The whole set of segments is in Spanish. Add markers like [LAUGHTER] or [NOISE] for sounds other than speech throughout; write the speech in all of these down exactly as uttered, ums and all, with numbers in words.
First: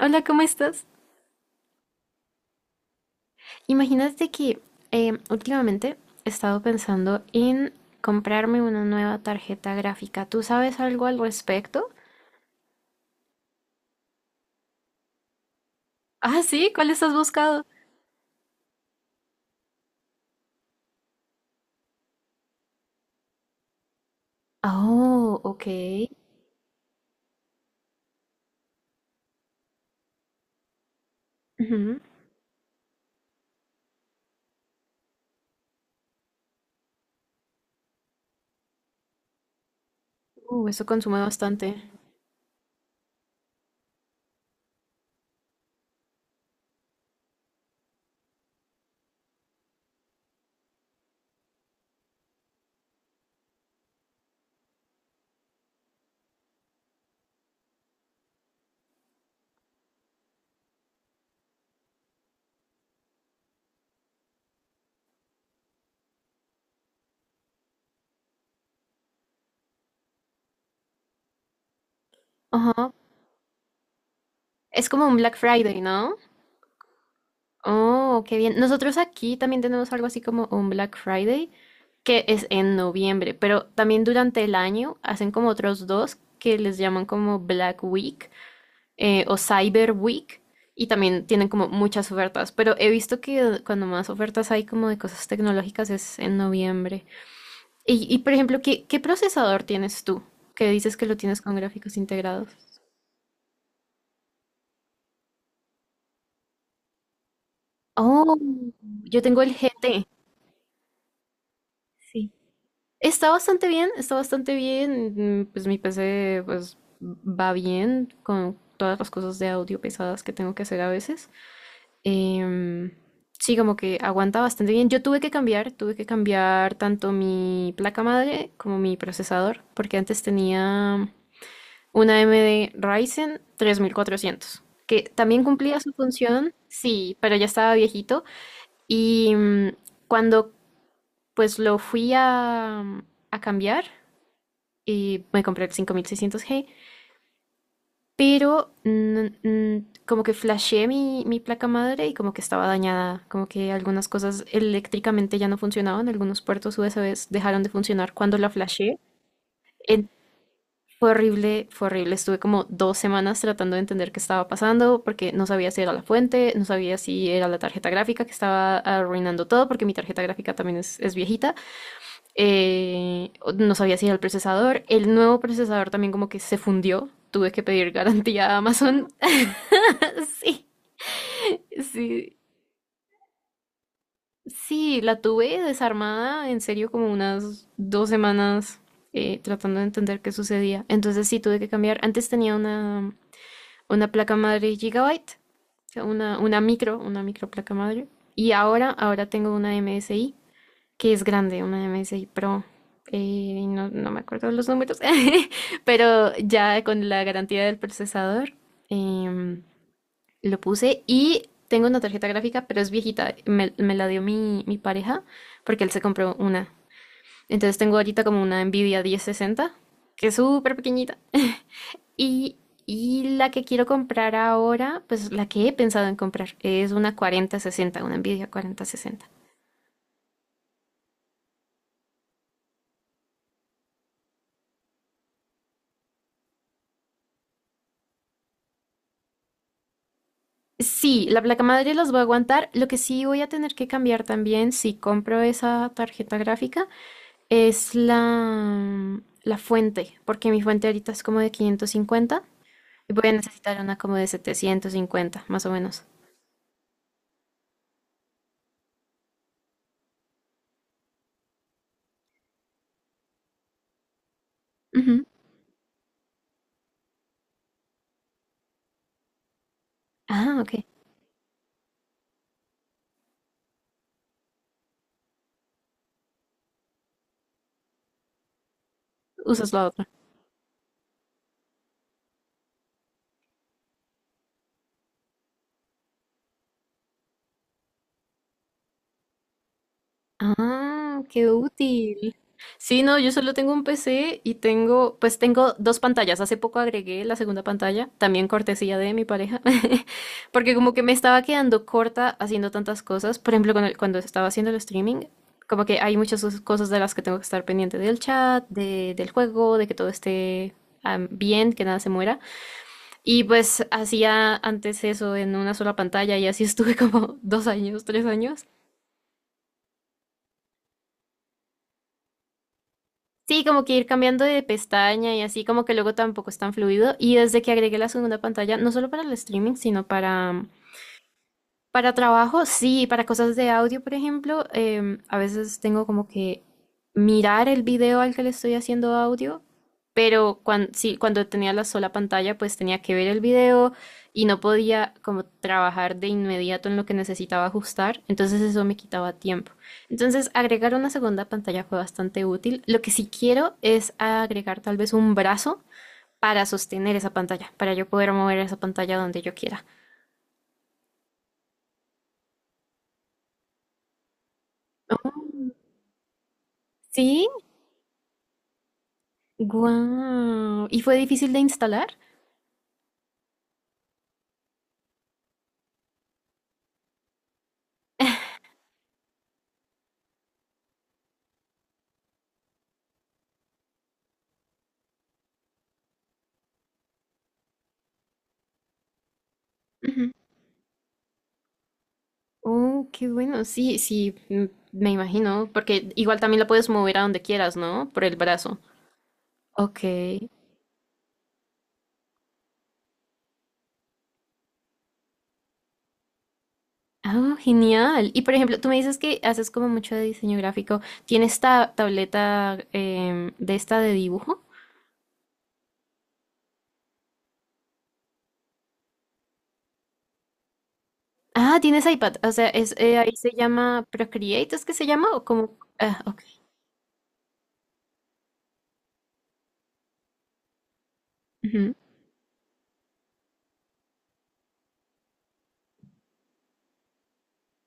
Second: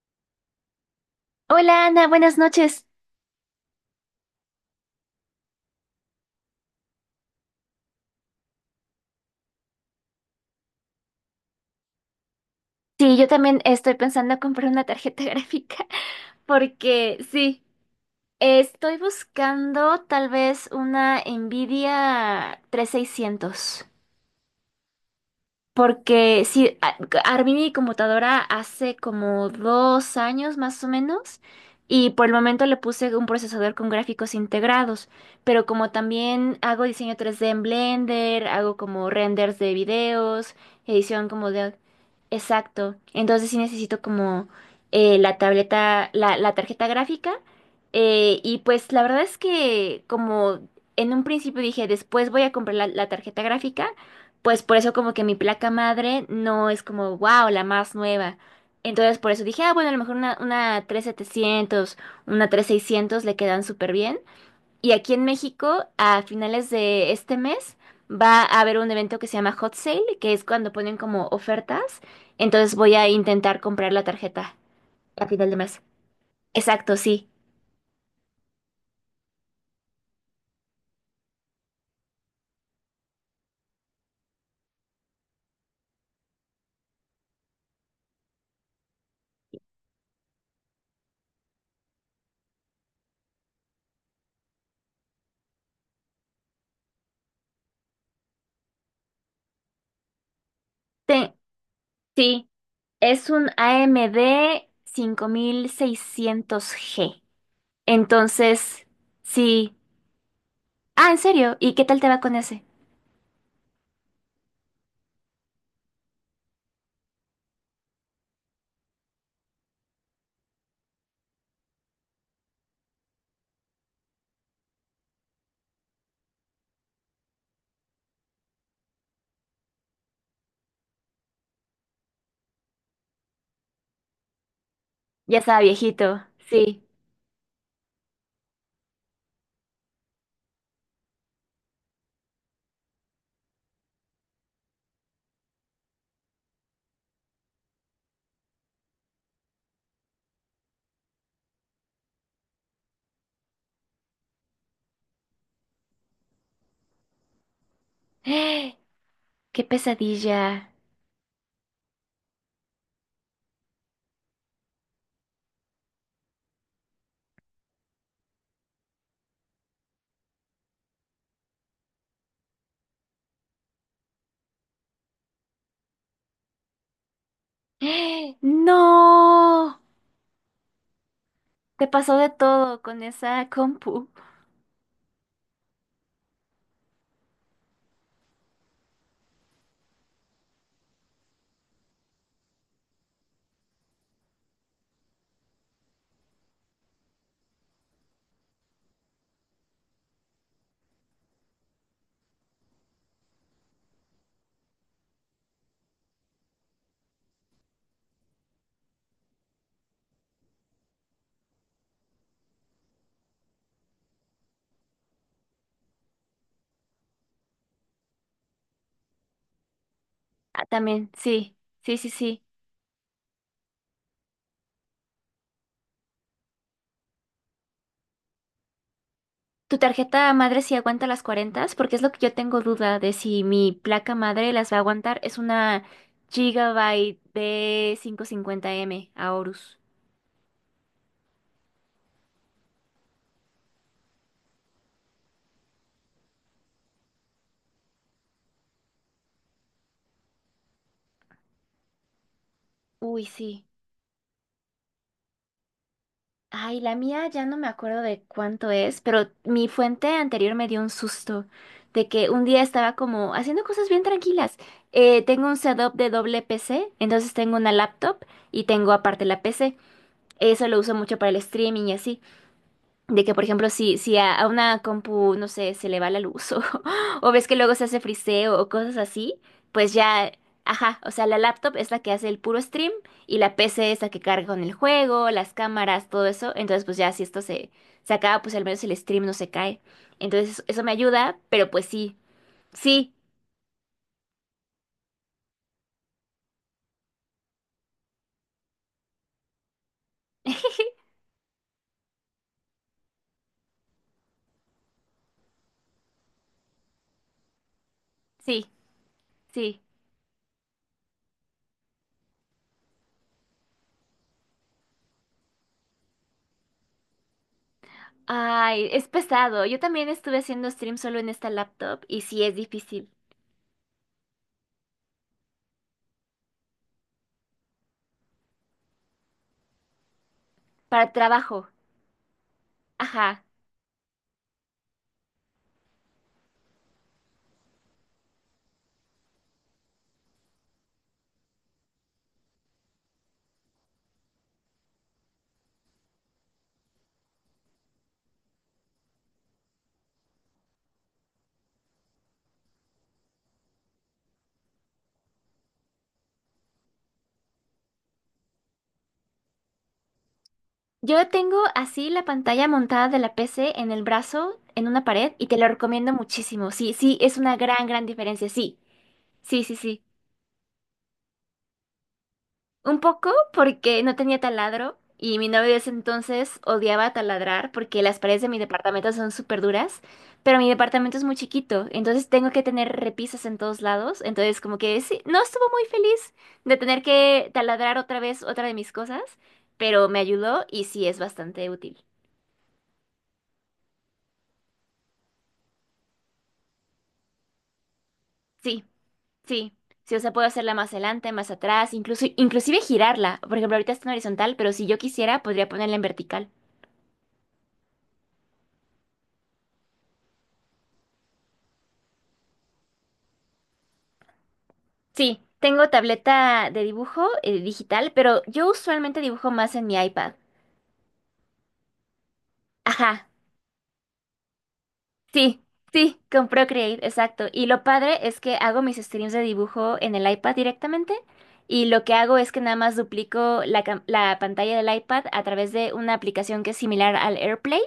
Hola, ¿cómo estás? Hola Ana, buenas noches. Imagínate que eh, últimamente he estado pensando en comprarme una nueva tarjeta gráfica. ¿Tú sabes algo al respecto? Sí, yo también estoy pensando en comprar una tarjeta [LAUGHS] gráfica Ah, sí, ¿cuál estás porque sí, buscando? estoy buscando tal vez una Nvidia tres seiscientos. Oh, ok. Porque sí, a- armé mi computadora hace como dos años más o menos Ujú. y por el momento le puse un procesador con gráficos integrados, pero como también hago diseño tres d en Blender, hago como renders de videos, Uh, eso consume edición como de... bastante. Exacto, entonces sí necesito como eh, la tableta, la, la tarjeta gráfica eh, y pues la verdad es que como en un principio dije después voy a comprar la la tarjeta gráfica, pues por eso como que mi placa madre no es como, wow, la más nueva. Entonces por eso dije, ah, bueno, a lo mejor una, una tres mil setecientos, una tres mil seiscientos le quedan súper bien. Y aquí en México, a finales de este mes, va a haber un evento que se llama Hot Sale, que es cuando ponen como ofertas. Entonces Ajá. voy a intentar comprar la tarjeta Es como un a Black final de Friday, mes. ¿no? Exacto, sí. Oh, qué bien. Nosotros aquí también tenemos algo así como un Black Friday, que es en noviembre, pero también durante el año hacen como otros dos que les llaman como Black Week, eh, o Cyber Week, y también tienen como muchas ofertas, pero he visto que cuando más ofertas hay como de cosas tecnológicas es en noviembre. Y, y, por ejemplo, ¿qué, qué procesador tienes tú? Que dices que lo Te- tienes con gráficos integrados. sí, es un A M D seiscientos g. Oh, Entonces... yo tengo el Sí. G T. Ah, ¿en serio? ¿Y qué tal te va Sí. con ese? Está bastante bien, está bastante bien. mm, Pues mi P C pues va bien con todas las cosas de audio pesadas que tengo que hacer a veces. Em, sí, como que aguanta bastante bien. Yo tuve que cambiar, tuve que cambiar tanto mi placa madre como mi procesador, porque antes tenía una A M D Ryzen tres mil cuatrocientos, que Ya también estaba cumplía su viejito, función, sí. sí, pero ya estaba viejito. Y mm, cuando pues lo fui a, a cambiar, y me compré el cinco mil seiscientos g, pero mm, mm, como que flasheé mi, mi placa madre, y como que estaba dañada, como que algunas cosas eléctricamente ya no funcionaban, algunos puertos U S B dejaron de funcionar [GASPS] cuando la ¡Eh! flasheé. ¡Qué En- pesadilla! Fue horrible, fue horrible. Estuve como dos semanas tratando de entender qué estaba pasando, porque no sabía si era la fuente, no sabía si era la tarjeta gráfica que estaba arruinando todo, porque mi tarjeta gráfica también es, es viejita, eh, no sabía si era el procesador. El nuevo procesador también como que se fundió. Tuve que [GASPS] pedir ¡Eh! garantía a Amazon. ¡No! [LAUGHS] Sí, Te pasó de sí, todo con esa compu. sí, la tuve desarmada en serio como unas dos semanas, eh, tratando de entender qué sucedía. Entonces sí, tuve que cambiar. Antes tenía una, una placa madre Gigabyte, o sea, una, una micro, una micro placa madre. Y ahora, ahora tengo una M S I, que es grande, una M S I Pro. Eh, y no, no me acuerdo los números, [LAUGHS] pero ya con la garantía del procesador, em, lo puse y tengo una tarjeta gráfica, pero es viejita. Me, me la dio mi, mi pareja, porque él se compró una. Entonces tengo ahorita como una Nvidia diez sesenta, que es Ah, súper también, pequeñita. sí, sí, [LAUGHS] sí, sí. Y, y la que quiero comprar ahora, pues la que he pensado en comprar, es una cuarenta sesenta, una Nvidia cuatro mil sesenta. ¿Tu tarjeta madre sí aguanta las cuarenta? Porque es lo que yo tengo duda de si mi placa madre las va a aguantar. Es una Gigabyte b quinientos cincuenta m Aorus. Sí, la placa madre los voy a aguantar. Lo que sí voy a tener que cambiar también, si compro esa tarjeta gráfica, es la, la fuente, porque mi fuente ahorita es como de quinientos cincuenta, y Uy, voy a sí. necesitar una como de setecientos cincuenta, más o menos. Ay, la mía ya no me acuerdo de cuánto es, pero mi fuente anterior me dio un susto de que un día estaba como haciendo cosas bien tranquilas. Eh, Ujú. Tengo un setup de doble P C, entonces tengo una laptop y tengo aparte la P C. Ah, Eso lo ok. uso mucho para el streaming y así. De que, por ejemplo, si, si a, a una compu, no sé, se le va la luz o, [LAUGHS] o ves que luego se hace friseo o cosas así, Usas la pues otra. ya, ajá, o sea, la laptop es la que hace el puro stream y la P C es la que carga con el juego, las cámaras, todo eso. Entonces, pues ya si esto se, se acaba, pues al menos el stream no se cae. Entonces, eso me Ah, ayuda, qué pero pues sí, útil. Sí, sí, no, yo solo tengo un P C y tengo, pues tengo dos pantallas. Hace poco agregué la segunda pantalla, también cortesía de mi pareja, [LAUGHS] porque [LAUGHS] como que me estaba quedando corta haciendo tantas cosas. Por ejemplo, con el- cuando estaba haciendo el streaming, como que hay muchas os- cosas de las que tengo que estar pendiente, del chat, sí, de- del juego, sí. de que todo esté am, bien, que nada se muera. Y pues hacía antes eso en una sola pantalla, y así estuve como [LAUGHS] dos años, tres años. Ay, es pesado. Yo también estuve haciendo stream solo en esta laptop y sí es difícil. Sí, como que ir cambiando de pestaña y así, como que luego tampoco es tan fluido. Y desde que agregué la segunda pantalla, no solo para el streaming, sino para, Para trabajo, para trabajo, sí, para ajá. cosas de audio, por ejemplo, em, a veces tengo como que mirar el video al que le estoy haciendo audio, pero cuando, sí, cuando tenía la sola pantalla, pues tenía que ver el video y no podía como trabajar de inmediato en lo que necesitaba ajustar, entonces eso me quitaba tiempo. Entonces, agregar una segunda pantalla fue bastante útil. Lo que sí quiero es agregar tal vez un brazo para sostener esa pantalla, para yo poder mover esa pantalla donde yo quiera. Yo tengo así la pantalla montada de la P C en el brazo, en una pared, y te Mm. lo recomiendo muchísimo. Sí, sí, es Sí. una gran, gran diferencia. Sí, sí, sí, sí. Guau. ¿Y fue difícil de instalar? Un poco porque no tenía taladro y mi novio de ese entonces odiaba taladrar porque las paredes de mi departamento son súper duras, pero mi departamento es muy chiquito, entonces tengo que tener repisas en todos lados. Entonces, como que sí, no estuvo muy feliz de tener que taladrar otra vez otra de mis cosas, pero me Ujú. ayudó y sí es bastante útil. Oh, qué bueno. Sí, sí, mm, me imagino, porque igual también la puedes mover a donde quieras, ¿no? Por el brazo. Sí. Sí, Ok. sí, o sea, puedo hacerla más adelante, más atrás, incluso, inclusive girarla. Por ejemplo, ahorita está en horizontal, pero si yo quisiera, podría ponerla en vertical. Ah, genial. Y por ejemplo, tú me dices que haces como mucho de diseño gráfico. ¿Tienes ta- tableta em, de esta de dibujo? Sí, tengo tableta de dibujo eh, digital, pero yo usualmente dibujo más en mi iPad. Ah, tienes iPad. O sea, es, eh, Ajá, ahí se llama Procreate, ¿es que se llama? O sí, como... sí, Ah, ok. con Procreate, exacto. Y lo padre es que hago mis streams de dibujo en el iPad directamente. Y Ujú. lo que hago es que nada más duplico la, cam- la pantalla del iPad a través de una aplicación que es similar al AirPlay.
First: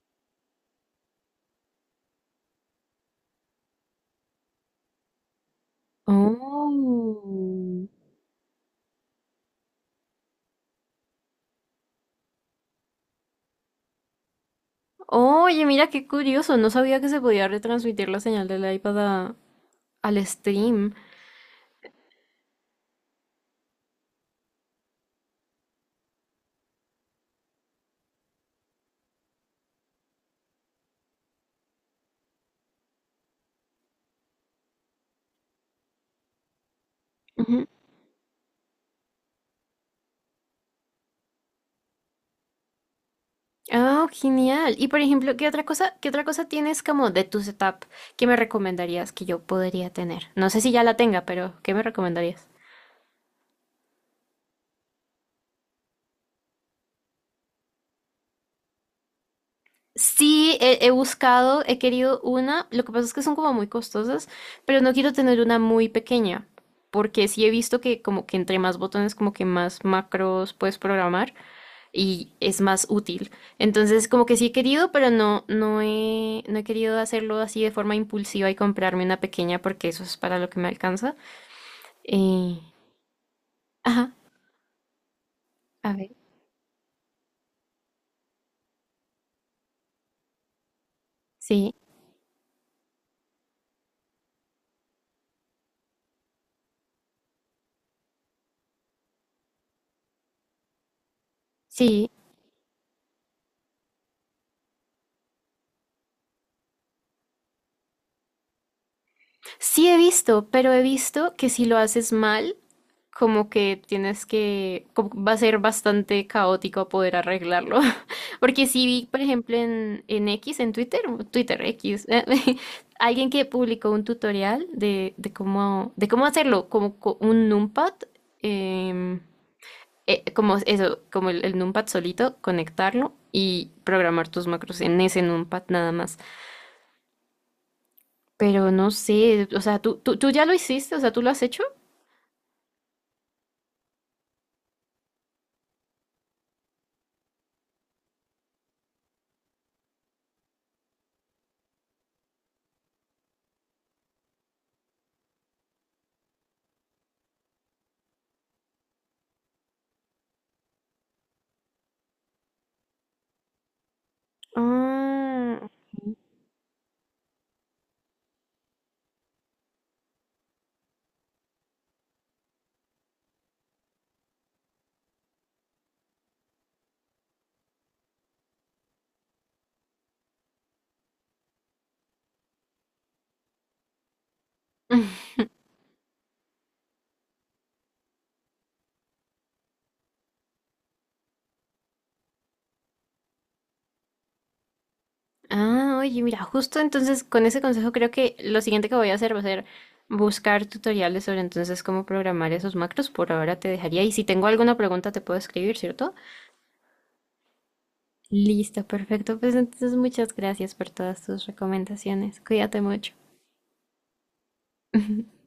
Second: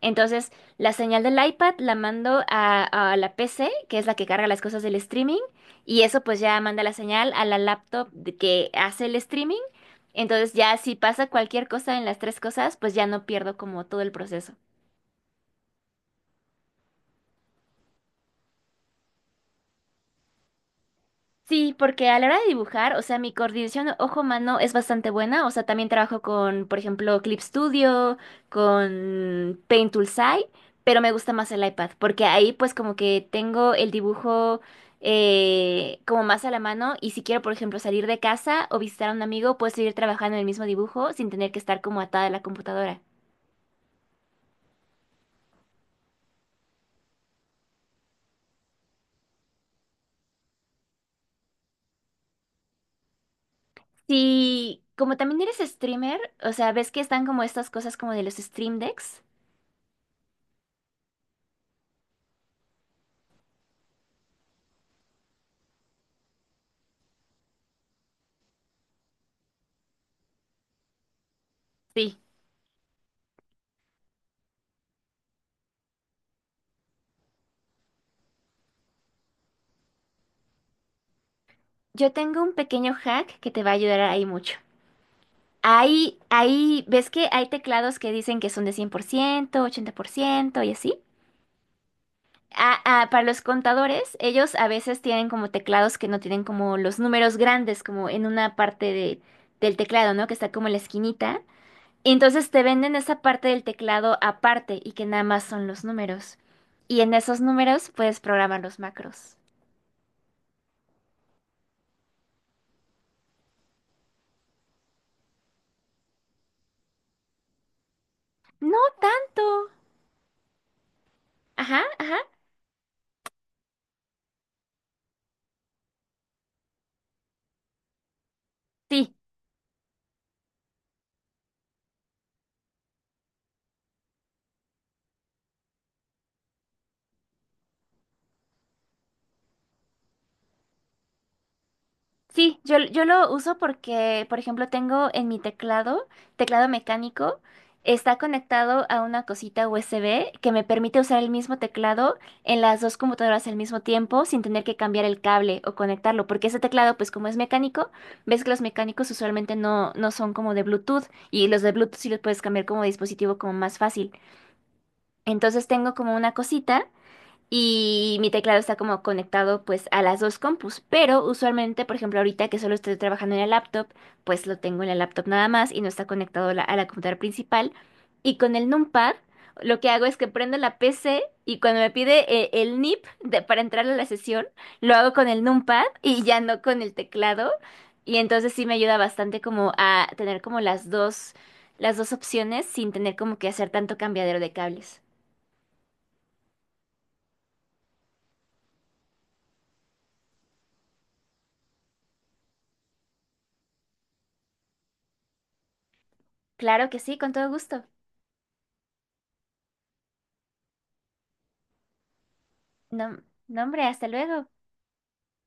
Entonces, la señal del iPad la mando a, a la P C, que es la que carga las cosas del streaming, y eso pues ya manda la señal a la Oh. laptop de que hace el streaming. Entonces, ya si pasa cualquier cosa en las tres cosas, pues ya no pierdo como todo el proceso. Oye, mira qué curioso, no sabía que se podía retransmitir la señal del iPad a- al stream. Sí, porque a la hora de dibujar, o sea, mi coordinación ojo-mano es bastante buena. O sea, también trabajo con, por ejemplo, Clip Studio, con Paint Toolside, pero me gusta más el iPad, porque ahí pues como que tengo el dibujo eh, como más a la mano y si quiero, por Ujú. ejemplo, salir de casa o visitar a un amigo, puedo seguir trabajando en el mismo dibujo sin tener que estar como atada a la computadora. Ah, genial. Y por ejemplo, ¿qué otra cosa, qué otra cosa tienes como de tu setup que me recomendarías que yo podría tener? No sé si ya la tenga, pero ¿qué me recomendarías? Sí, como también eres streamer, o sea, ves que están como estas cosas como de los stream decks. Sí, he, he buscado, he querido una, lo que pasa es que son como muy costosas, pero no quiero tener una muy pequeña, porque sí he visto que como que entre más botones, como que más macros puedes programar, Sí. y es más útil. Entonces, como que sí he querido, pero no, no he, no he querido hacerlo así de forma impulsiva y comprarme una pequeña porque eso es para lo que me alcanza. Yo tengo un Eh, pequeño hack que te va a ayudar ajá, ahí mucho. a ver, Ahí, ahí, ¿ves que hay teclados que dicen que son de cien por ciento, ochenta por ciento y así? sí, Ah, ah, para los contadores, ellos a veces tienen como teclados que no tienen como los números grandes, como en una parte de- del teclado, ¿no? Que está como en la esquinita. sí, Y entonces te venden esa parte del teclado aparte y que nada más son los números. Y en esos números puedes programar los macros. sí he visto, pero he visto que si lo haces mal, como que tienes que, como va a ser bastante caótico poder arreglarlo. [LAUGHS] Porque No sí vi, por ejemplo, tanto. en, en X, en Twitter, Twitter Ajá, X, ajá. [LAUGHS] alguien que publicó un tutorial de, de cómo, de cómo hacerlo, como co- un numpad, Sí. em, eh, como eso, como el, el numpad solito, conectarlo y programar tus macros en ese numpad nada más. Pero no sé, o sea, ¿tú, tú, tú ya lo hiciste? O sea, ¿tú lo has hecho? Sí, yo, yo lo uso porque, por ejemplo, tengo en mi teclado, teclado mecánico, está conectado a una cosita U S B que me permite usar el mismo teclado en las dos computadoras al mismo tiempo sin tener que cambiar el cable o conectarlo, porque ese teclado, pues como es mecánico, ves que los mecánicos usualmente no, no son como de Bluetooth y los de Bluetooth sí los puedes cambiar como dispositivo como más fácil. Ah. Entonces tengo como una cosita. Y mi teclado está como conectado pues a las dos compus, pero usualmente, por ejemplo, ahorita que solo estoy trabajando en la laptop, pues lo tengo en la laptop nada más y no está conectado la- a la computadora principal. Y con el numpad, lo que hago es que prendo la P C y cuando me pide eh, el N I P de- para entrar a la sesión, lo [LAUGHS] hago con el numpad y ya no con el teclado. Y entonces sí me ayuda bastante como a tener como las dos, las dos opciones sin tener como que hacer tanto cambiadero de cables. Ah, oye, mira, justo entonces con ese consejo creo que lo siguiente que voy a hacer va a ser buscar tutoriales sobre entonces cómo programar esos macros. Por ahora te dejaría, y si tengo alguna pregunta te puedo escribir, ¿cierto? Claro que sí, con todo gusto. Listo, perfecto. Pues entonces muchas gracias por todas tus recomendaciones. Cuídate mucho. No, no, hombre, hasta luego. [LAUGHS]